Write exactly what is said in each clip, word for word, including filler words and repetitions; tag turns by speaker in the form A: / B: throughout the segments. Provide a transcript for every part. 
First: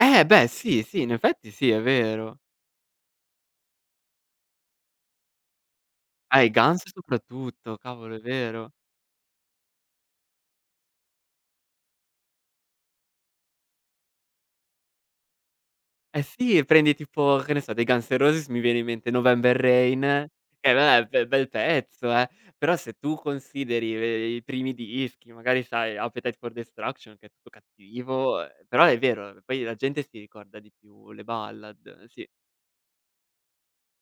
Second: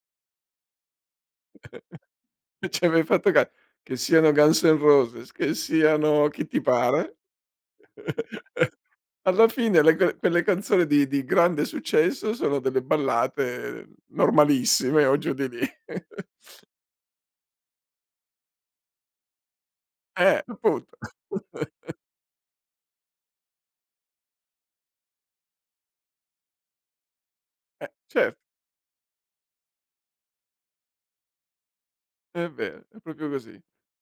A: Eh beh sì, sì, in effetti sì, è vero.
B: Non c'hai mai fatto ca che siano Guns N' Roses, che siano
A: Ah,
B: chi
A: i
B: ti
A: Guns
B: pare,
A: soprattutto, cavolo, è vero.
B: alla fine le ca le canzoni di di grande successo sono delle ballate normalissime o giù di lì.
A: Eh sì, prendi tipo, che ne so, dei Guns N' Roses mi viene in mente November Rain,
B: Eh,
A: che
B: appunto!
A: vabbè, bel bel pezzo eh; però se tu consideri ve i primi dischi, magari sai, Appetite for Destruction che è tutto
B: Eh, cer
A: cattivo, uhm, però è vero, poi la gente si ricorda di più le ballad, eh sì.
B: È vero, è propio così.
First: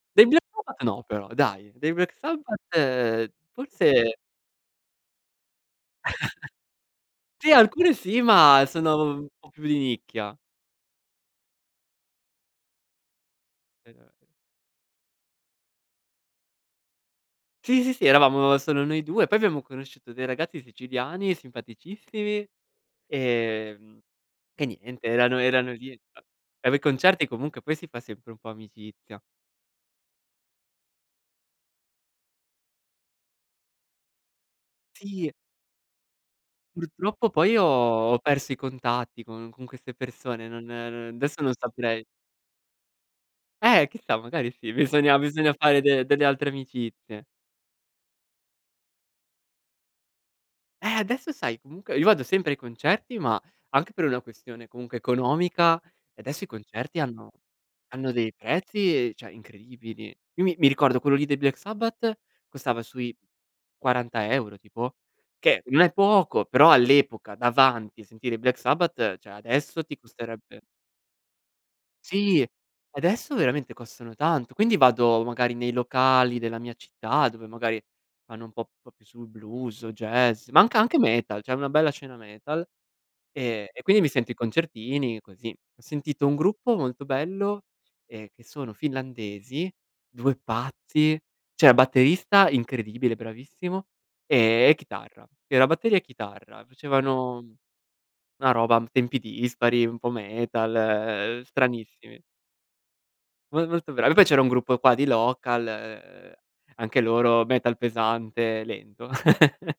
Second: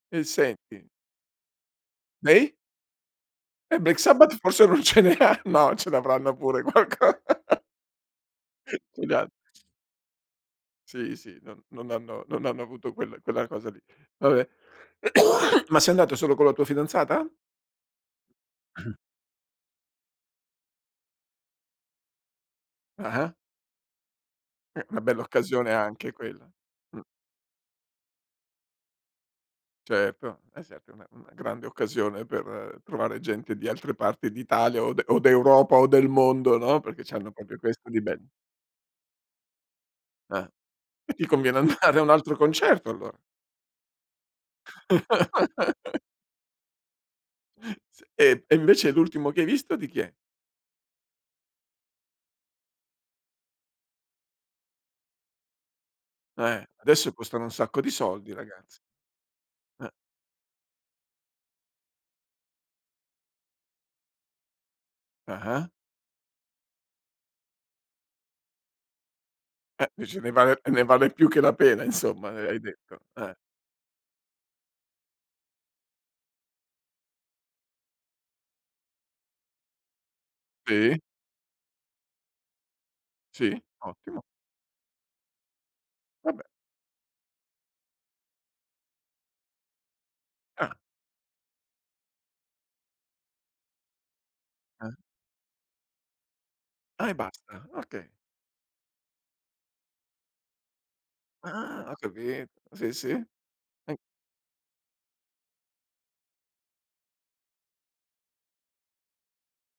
B: E
A: Dei Black Sabbath,
B: senti
A: no però dai. Dei Black
B: Dei?
A: Sabbath,
B: E Black
A: forse
B: Sabbath forse non ce ne han no ce l'avranno pure qualco
A: Sì, alcune sì ma
B: Ce
A: sono
B: ne han
A: un po' più di nicchia.
B: Sì, sì, non non hanno non hanno avuto quel quella cosa lì.
A: Esatto.
B: Vabbè. Ma sei andato solo con la tua fidanzata?
A: Sì, sì, sì, eravamo solo noi due, poi abbiamo conosciuto dei ragazzi siciliani simpaticissimi,
B: Ah-ah.
A: ehm, e
B: Eh, una
A: niente
B: bella
A: erano
B: occasione
A: erano lì
B: anche quella,
A: va beh,
B: mh.
A: concerti comunque poi si fa sempre un po' amicizia.
B: Certo, è sempre una una grande occasione per trovare gente di altre parti d'Italia o de o
A: Sì.
B: d'Europa o del mondo, no. Perché
A: Purtroppo
B: c'hanno
A: poi
B: propio
A: io
B: questo di
A: ho
B: bel
A: ho perso i contatti con con queste
B: Ah.
A: persone, non ehm,
B: E ti
A: desso non
B: conviene andare a
A: saprei.
B: un altro concerto allora.
A: Eh, chissà, magari sì, bisogna bisogna fare de delle altre amicizie.
B: S e e invece l'ultimo che hai visto di chi è?
A: Eh, adesso sai comunque, io vado sempre ai concerti, ma anche per una questione comunque economica, adesso i
B: Eh,
A: concerti
B: adesso
A: hanno
B: costano un sacco di
A: hanno
B: soldi
A: dei
B: ragazzi.
A: prezzi ceh,
B: Eh.
A: incredibili. Io mi mi ricordo quello lì dei Black Sabbath costava sui quaranta euro tipo, che
B: Ah-ah.
A: non è poco, però all'epoca davanti, a sentire i Black Sabbath; ceh adesso
B: Eh,
A: ti
B: dici ne vale
A: costerebbe
B: ne vale più che la pena insomma, uhm,
A: Sì.
B: hai detto, eh.
A: Adesso veramente costano tanto, quindi vado magari nei locali della mia città dove magari fanno un po' più sul blues o jazz, ma anc anche
B: Sì.
A: metal, c'è una bella scena metal;
B: Sì,
A: ehm, e quindi mi
B: ottimo.
A: sento i concertini così. Ho sentito un
B: Vabbè.
A: gruppo molto bello, ehm, che sono finlandesi, due
B: Ah!
A: pazzi: c'era il batterista incredibile, bravissimo, ehm, e
B: Ah.
A: chitarra. Era batteria e chitarra.
B: Ah, e
A: Facevano
B: basta? Okay.
A: una roba tempi dispari, un po' metal, uhm,
B: Ah! Ho
A: stranissimi.
B: capi sì, sì.
A: Mo molto
B: E
A: bravi. Poi c'era un gruppo qua di local, ehm, anche loro metal pesante, lento.